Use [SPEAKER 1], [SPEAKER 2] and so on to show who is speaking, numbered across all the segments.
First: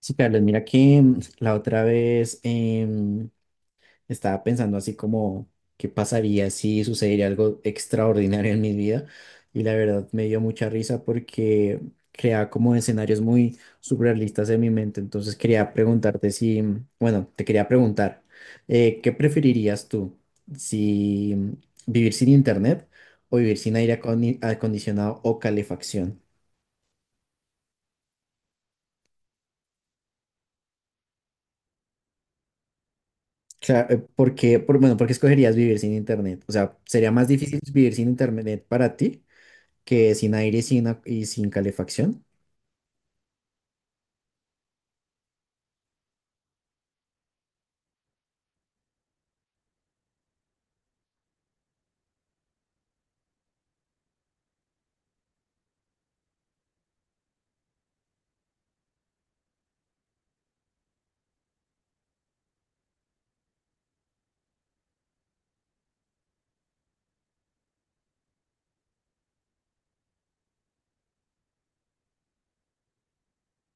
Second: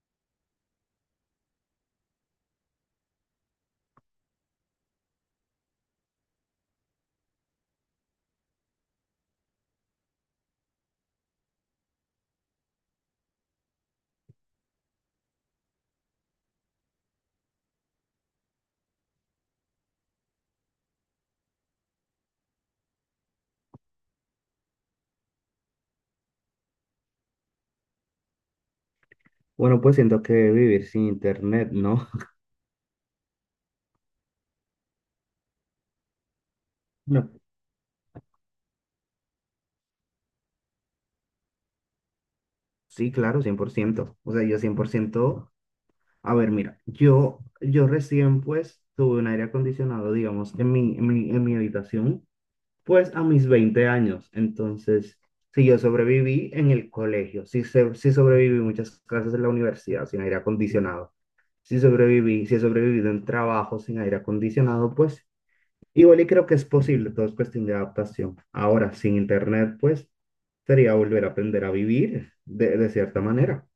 [SPEAKER 1] Sí, Carlos, mira que la otra vez estaba pensando así como qué pasaría si sucediera algo extraordinario en mi vida, y la verdad me dio mucha risa porque creaba como escenarios muy surrealistas en mi mente. Entonces quería preguntarte si, bueno, te quería preguntar, ¿qué preferirías tú? ¿Si vivir sin internet o vivir sin aire acondicionado o calefacción?
[SPEAKER 2] Bueno, pues siento que vivir sin internet, ¿no?
[SPEAKER 1] Claro. ¿Por qué escogerías vivir sin internet? O sea, ¿sería más
[SPEAKER 2] No.
[SPEAKER 1] difícil vivir sin internet para ti que sin aire y sin calefacción?
[SPEAKER 2] Sí, claro, 100%. O sea, yo 100%. A ver, mira, yo recién pues tuve un aire acondicionado, digamos, en mi habitación, pues a mis 20 años. Entonces, si yo sobreviví en el colegio, si sobreviví muchas clases en la universidad sin aire acondicionado, si he sobrevivido en trabajo sin aire acondicionado, pues igual y creo que es posible, todo es cuestión de adaptación. Ahora, sin internet, pues sería volver a aprender a vivir de cierta manera.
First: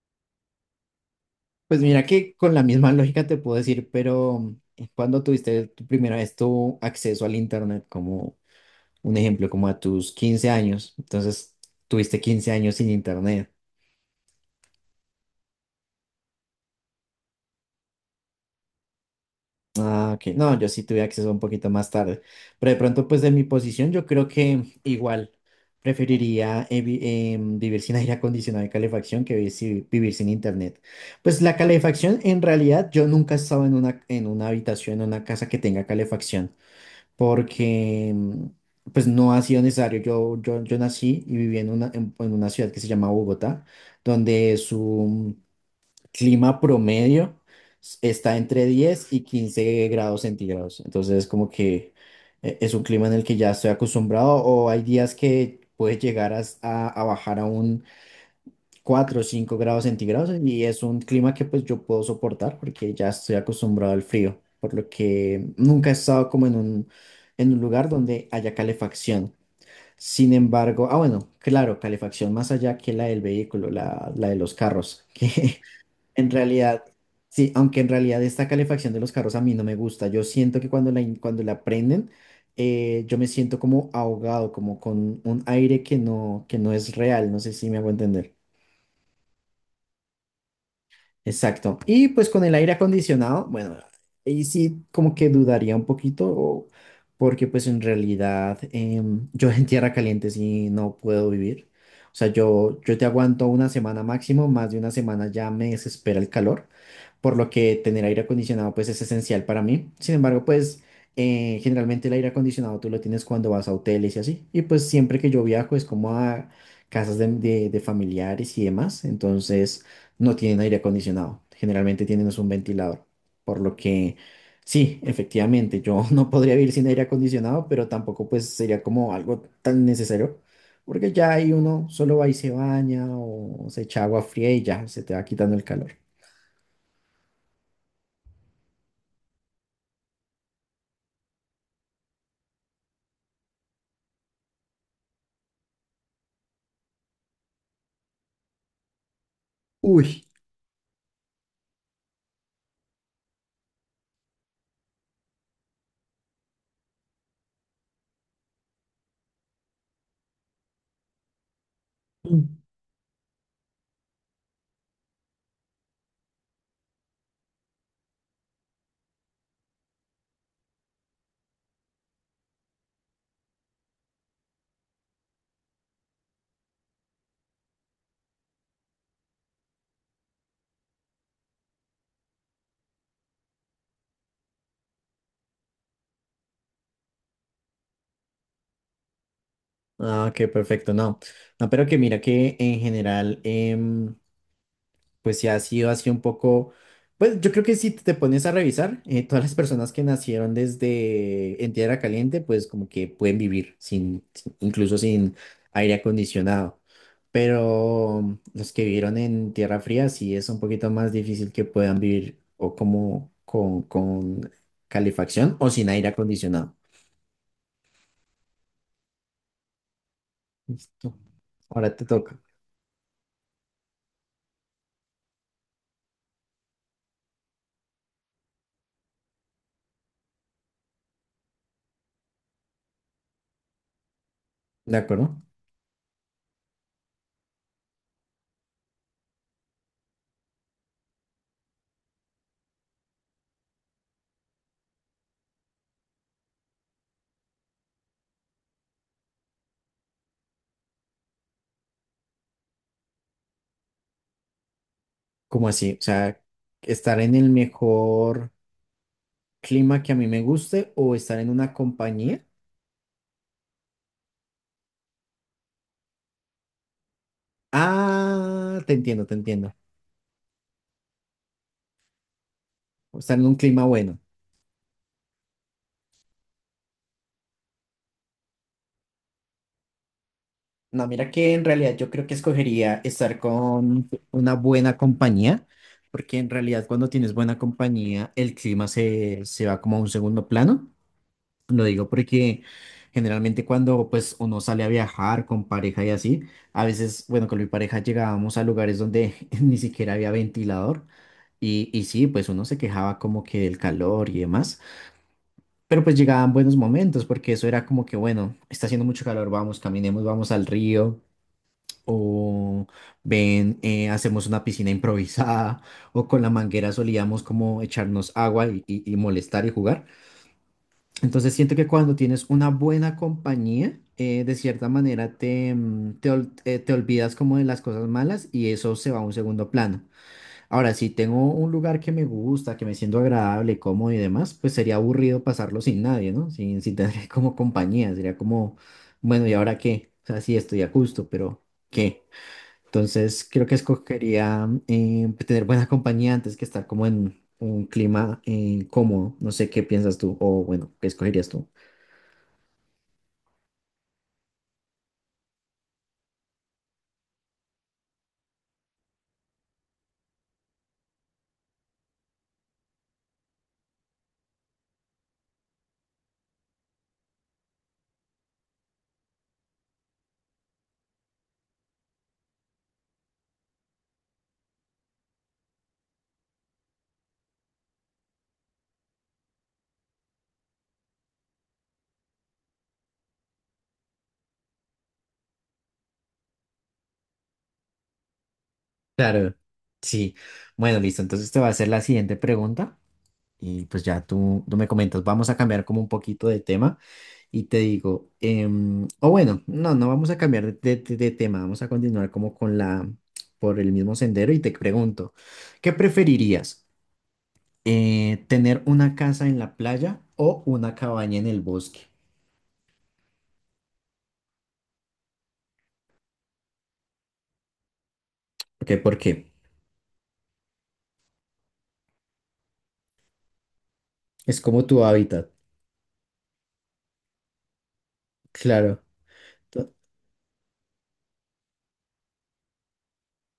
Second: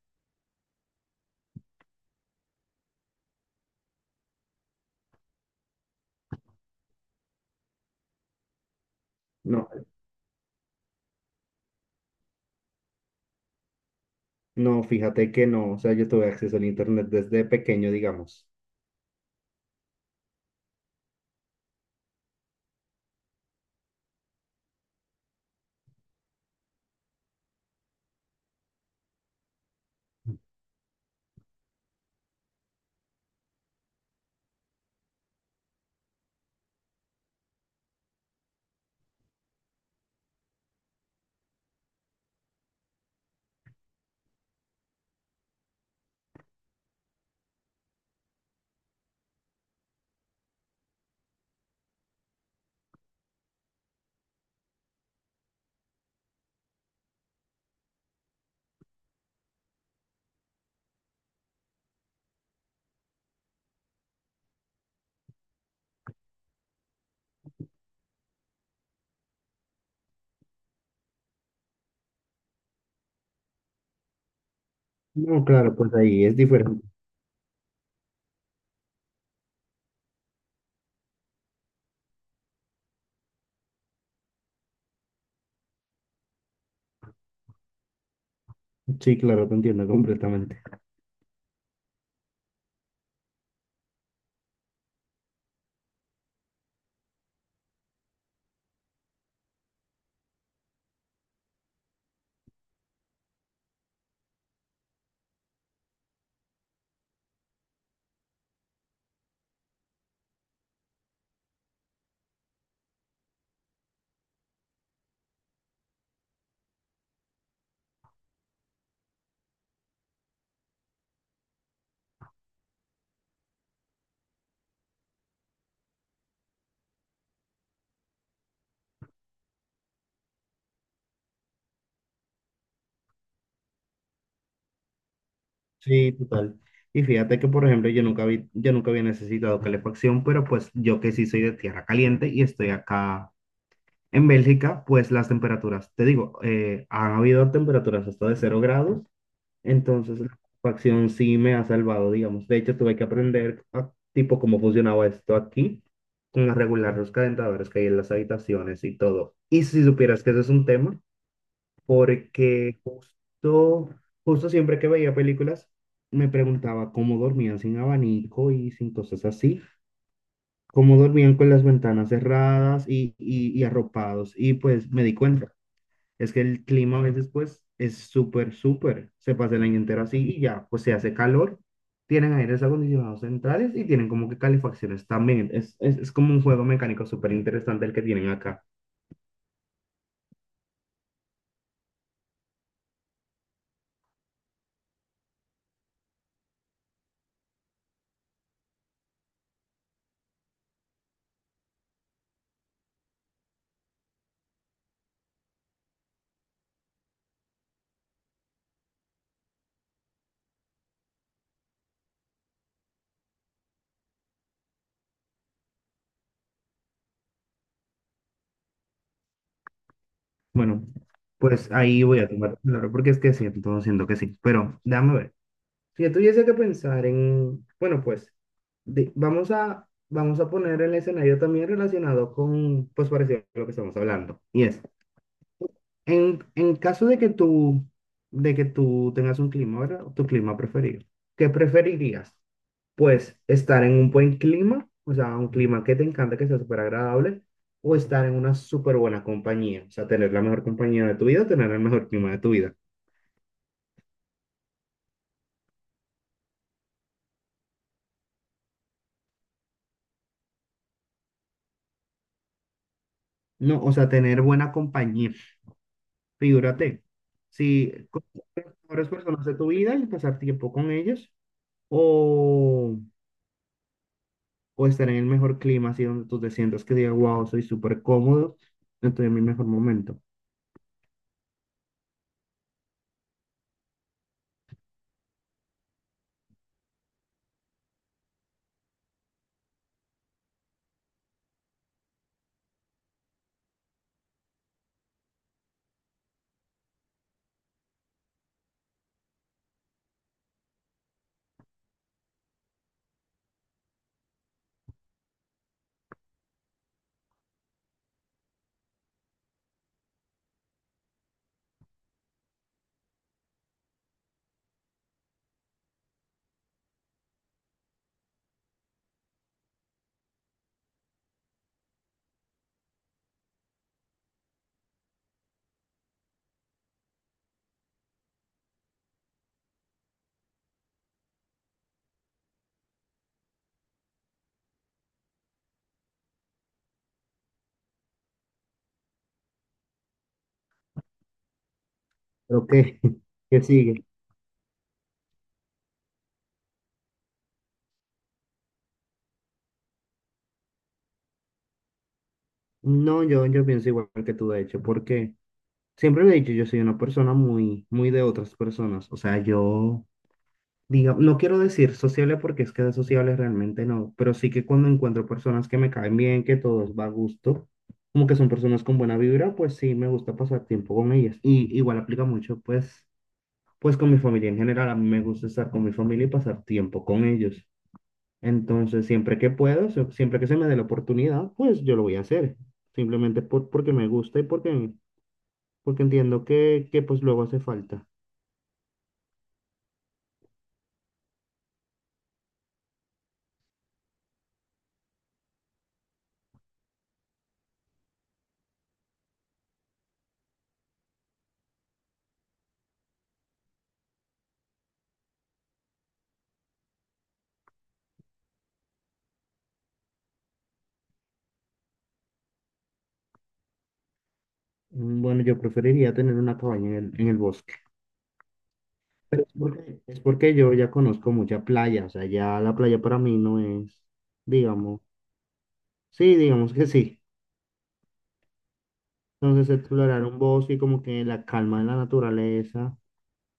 [SPEAKER 1] Pues mira que con la misma lógica te puedo decir, pero cuando tuviste tu primera vez tu acceso al internet, como un ejemplo, como
[SPEAKER 2] No,
[SPEAKER 1] a tus 15 años, entonces tuviste 15 años sin internet.
[SPEAKER 2] no, fíjate que no, o sea, yo tuve acceso al internet desde pequeño, digamos.
[SPEAKER 1] Ah, ok. No, yo sí tuve acceso un poquito más tarde. Pero de pronto, pues de mi posición, yo creo que igual preferiría vivir sin aire acondicionado y calefacción que vivir sin internet. Pues la calefacción, en realidad, yo nunca he estado en en una habitación, en una casa que tenga calefacción, porque pues no ha sido necesario. Yo nací y viví en una ciudad que se llama Bogotá, donde su clima promedio está entre 10 y 15 grados centígrados. Entonces, como que es un clima en el que ya estoy acostumbrado, o hay días que puede llegar a bajar a un 4 o 5 grados centígrados, y es un clima que pues yo puedo soportar porque ya estoy acostumbrado al frío, por lo que nunca he estado como en en un lugar donde haya calefacción. Sin embargo, bueno, claro, calefacción más allá que la del vehículo, la de los carros,
[SPEAKER 2] No,
[SPEAKER 1] que
[SPEAKER 2] claro, pues ahí
[SPEAKER 1] en
[SPEAKER 2] es diferente.
[SPEAKER 1] realidad, sí, aunque en realidad esta calefacción de los carros a mí no me gusta. Yo siento que cuando cuando la prenden, yo me siento como ahogado, como con un aire que no es real. No sé si me hago entender.
[SPEAKER 2] Sí, claro, te entiendo completamente.
[SPEAKER 1] Exacto. Y pues con el aire acondicionado, bueno, ahí sí como que dudaría un poquito, porque pues en realidad yo en tierra caliente sí no puedo vivir. O sea, yo te aguanto una semana máximo, más de una semana ya me desespera el calor, por lo que tener aire acondicionado pues es esencial para mí. Sin embargo, pues generalmente el aire acondicionado tú lo tienes cuando vas a hoteles y así. Y pues siempre que yo viajo es como a casas de familiares y demás. Entonces no tienen aire acondicionado, generalmente tienen es un ventilador, por lo que sí, efectivamente, yo no podría vivir sin aire acondicionado, pero tampoco pues sería como algo tan necesario, porque ya ahí uno solo va y se baña o se echa agua fría y ya se te va quitando el calor.
[SPEAKER 2] Sí, total. Y fíjate que, por ejemplo, yo nunca había necesitado calefacción, pero pues yo que sí soy de tierra caliente y estoy acá en Bélgica, pues las temperaturas, te digo, han habido temperaturas hasta de 0 grados. Entonces,
[SPEAKER 1] Uy.
[SPEAKER 2] la facción sí me ha salvado, digamos. De hecho, tuve que aprender a, tipo cómo funcionaba esto aquí, con regular los calentadores que hay en las habitaciones y todo. Y si supieras que ese es un tema,
[SPEAKER 1] Mm.
[SPEAKER 2] porque justo siempre que veía películas, me preguntaba cómo dormían sin abanico y sin cosas así, cómo dormían con las ventanas cerradas y arropados. Y pues me di cuenta. Es que el clima a veces pues es súper, súper. Se pasa el año entero así y ya, pues se hace calor. Tienen aires acondicionados centrales y tienen como que calefacciones también. Es como un juego mecánico súper interesante el que tienen acá.
[SPEAKER 1] Ah, qué perfecto, no. No, pero que mira que en general, pues sí ha sido así un poco, pues yo creo que si te pones a revisar, todas las personas que nacieron desde en tierra caliente, pues como que pueden vivir incluso sin aire acondicionado. Pero los que vivieron en tierra fría sí es un poquito más difícil que puedan vivir o como con calefacción o sin aire acondicionado.
[SPEAKER 2] Bueno,
[SPEAKER 1] Listo.
[SPEAKER 2] pues
[SPEAKER 1] Ahora
[SPEAKER 2] ahí
[SPEAKER 1] te
[SPEAKER 2] voy a
[SPEAKER 1] toca.
[SPEAKER 2] tomar claro, porque es que siento que sí. Pero déjame ver. Si yo tuviese que pensar en, bueno, pues vamos a poner el escenario también relacionado con, pues parecido a lo que estamos hablando. Y es,
[SPEAKER 1] ¿De acuerdo?
[SPEAKER 2] en caso de que de que tú tengas un clima, ¿verdad? Tu clima preferido. ¿Qué preferirías? Pues estar en un buen clima, o sea, un clima que te encanta, que sea súper agradable, o estar en una súper buena compañía, o sea, tener la mejor compañía de tu vida, tener el mejor clima de tu vida.
[SPEAKER 1] ¿Como así? O sea, estar en el mejor clima que a mí me guste o estar en una compañía.
[SPEAKER 2] No, o sea, tener buena compañía. Figúrate, si con las
[SPEAKER 1] Ah, te
[SPEAKER 2] mejores
[SPEAKER 1] entiendo, te
[SPEAKER 2] personas de tu
[SPEAKER 1] entiendo.
[SPEAKER 2] vida y pasar tiempo con ellos, o
[SPEAKER 1] O estar en un clima bueno.
[SPEAKER 2] o estar en el mejor clima, así donde tú te sientas que digas, wow, soy súper cómodo, estoy en mi mejor momento.
[SPEAKER 1] No, mira que en realidad yo creo que escogería estar con una buena compañía, porque en realidad cuando tienes buena compañía, el clima se va como a un segundo plano. Lo digo porque generalmente cuando pues uno sale a viajar con pareja y así, a veces, bueno, con mi pareja llegábamos a lugares donde ni siquiera había ventilador y sí, pues uno se quejaba como que del calor y demás, pero pues llegaban buenos momentos porque eso era como que, bueno, está haciendo mucho calor, vamos, caminemos, vamos al río o ven, hacemos una piscina improvisada o con la manguera solíamos como echarnos agua y molestar y jugar. Entonces siento que cuando tienes una buena compañía, de cierta manera te, mm, te, ol- te olvidas como de las cosas malas y eso se va a un segundo plano. Ahora, si tengo un lugar que me gusta, que me siento agradable, cómodo y demás, pues sería aburrido pasarlo sin nadie, ¿no? Sin tener como compañía, sería como, bueno, ¿y ahora qué? O sea, sí estoy a gusto, pero ¿qué?
[SPEAKER 2] Pero ¿qué?
[SPEAKER 1] Entonces
[SPEAKER 2] ¿Qué
[SPEAKER 1] creo que
[SPEAKER 2] sigue?
[SPEAKER 1] escogería tener buena compañía antes que estar como en un clima cómodo. No sé qué piensas tú o bueno, ¿qué escogerías tú?
[SPEAKER 2] No, yo pienso igual que tú, de hecho, porque siempre lo he dicho, yo soy una persona muy, muy de otras personas. O sea, yo, diga, no quiero decir sociable porque es que de sociable realmente no, pero sí que cuando encuentro personas que me caen bien, que todos va a gusto, como que son personas con buena vibra, pues sí, me gusta pasar tiempo con ellas. Y igual aplica mucho, pues con mi familia en general, a mí me gusta estar con mi familia y pasar tiempo con ellos. Entonces, siempre que se me dé la oportunidad, pues yo lo voy a hacer. Simplemente porque me gusta y porque entiendo que pues luego hace falta.
[SPEAKER 1] Claro, sí. Bueno, listo. Entonces te voy a hacer la siguiente pregunta y pues ya tú me comentas. Vamos a cambiar como un poquito de tema y te digo, o bueno, no, no vamos a cambiar de tema. Vamos a continuar por el mismo sendero y te pregunto, ¿qué preferirías? ¿Tener una casa en la playa o una cabaña en el bosque?
[SPEAKER 2] Mm, bueno, yo preferiría tener una cabaña en en el bosque.
[SPEAKER 1] Ok, ¿por
[SPEAKER 2] Pero
[SPEAKER 1] qué?
[SPEAKER 2] es porque yo ya conozco mucha playa. O sea, ya la playa para mí no es,
[SPEAKER 1] Es como
[SPEAKER 2] digamos,
[SPEAKER 1] tu hábitat.
[SPEAKER 2] sí, digamos que sí.
[SPEAKER 1] Claro.
[SPEAKER 2] Entonces,
[SPEAKER 1] to-
[SPEAKER 2] explorar un bosque y como que la calma de la naturaleza.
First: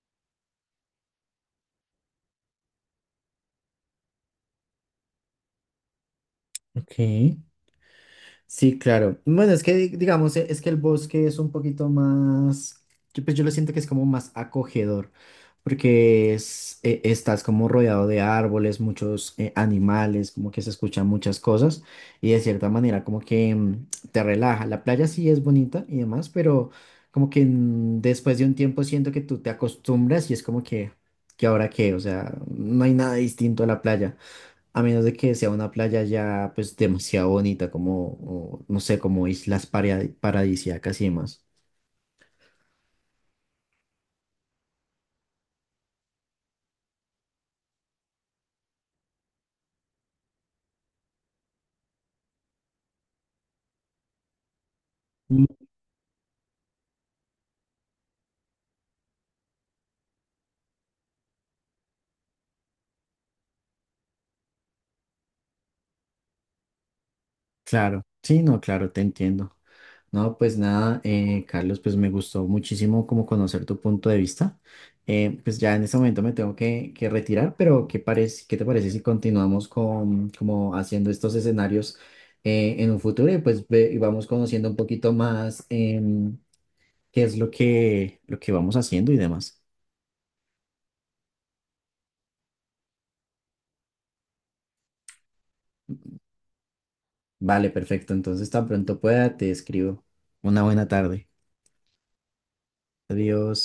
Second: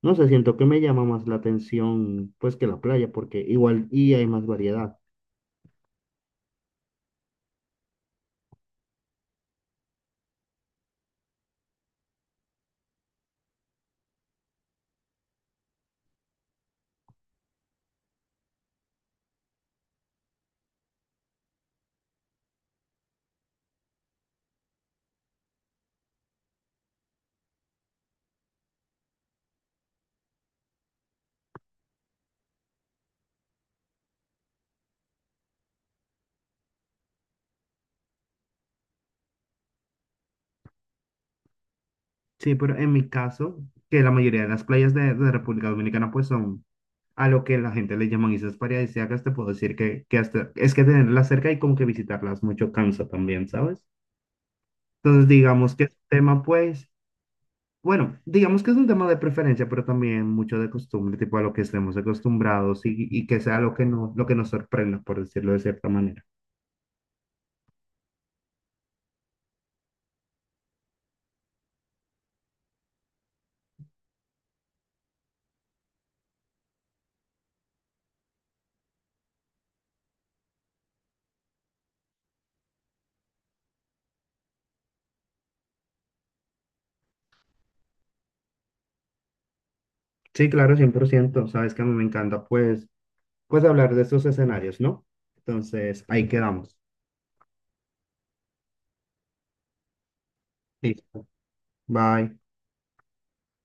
[SPEAKER 2] No sé, siento que me llama más la atención pues que la playa, porque igual y hay más variedad.
[SPEAKER 1] Ok. Sí, claro. Bueno, es que digamos, es que el bosque es un poquito más, pues yo lo siento que es como más acogedor, porque estás como rodeado de árboles, muchos animales, como que se escuchan muchas cosas y de cierta manera como que te relaja. La playa sí es bonita y demás, pero como que después de un tiempo siento que tú te acostumbras y es como ¿que ahora qué? O sea, no hay nada distinto a la playa. A menos de que sea una playa ya pues demasiado bonita como, o, no sé, como islas paradisíacas y demás.
[SPEAKER 2] Sí, pero en mi caso, que la mayoría de las playas de República Dominicana pues son a lo que la gente le llaman islas paradisíacas, te puedo decir que hasta es que tenerlas cerca y como que visitarlas mucho cansa también, ¿sabes? Entonces
[SPEAKER 1] Mm.
[SPEAKER 2] digamos que es un tema pues, bueno, digamos que es un tema de preferencia, pero también mucho de costumbre, tipo a lo que estemos acostumbrados y que sea lo que no, lo que nos sorprenda, por decirlo de cierta manera.
[SPEAKER 1] Claro, sí, no, claro, te entiendo. No, pues nada, Carlos, pues me gustó muchísimo como conocer tu punto de vista. Pues ya en este momento me tengo que retirar, pero ¿qué te parece si continuamos con como haciendo estos escenarios en un futuro y pues y vamos conociendo un poquito más qué es lo que vamos haciendo y demás?
[SPEAKER 2] Sí, claro, 100%. Sabes que a mí me encanta, pues, pues hablar de estos escenarios, ¿no? Entonces, ahí quedamos.
[SPEAKER 1] Vale, perfecto. Entonces, tan pronto pueda, te escribo. Una buena tarde.
[SPEAKER 2] Listo. Bye.
[SPEAKER 1] Adiós.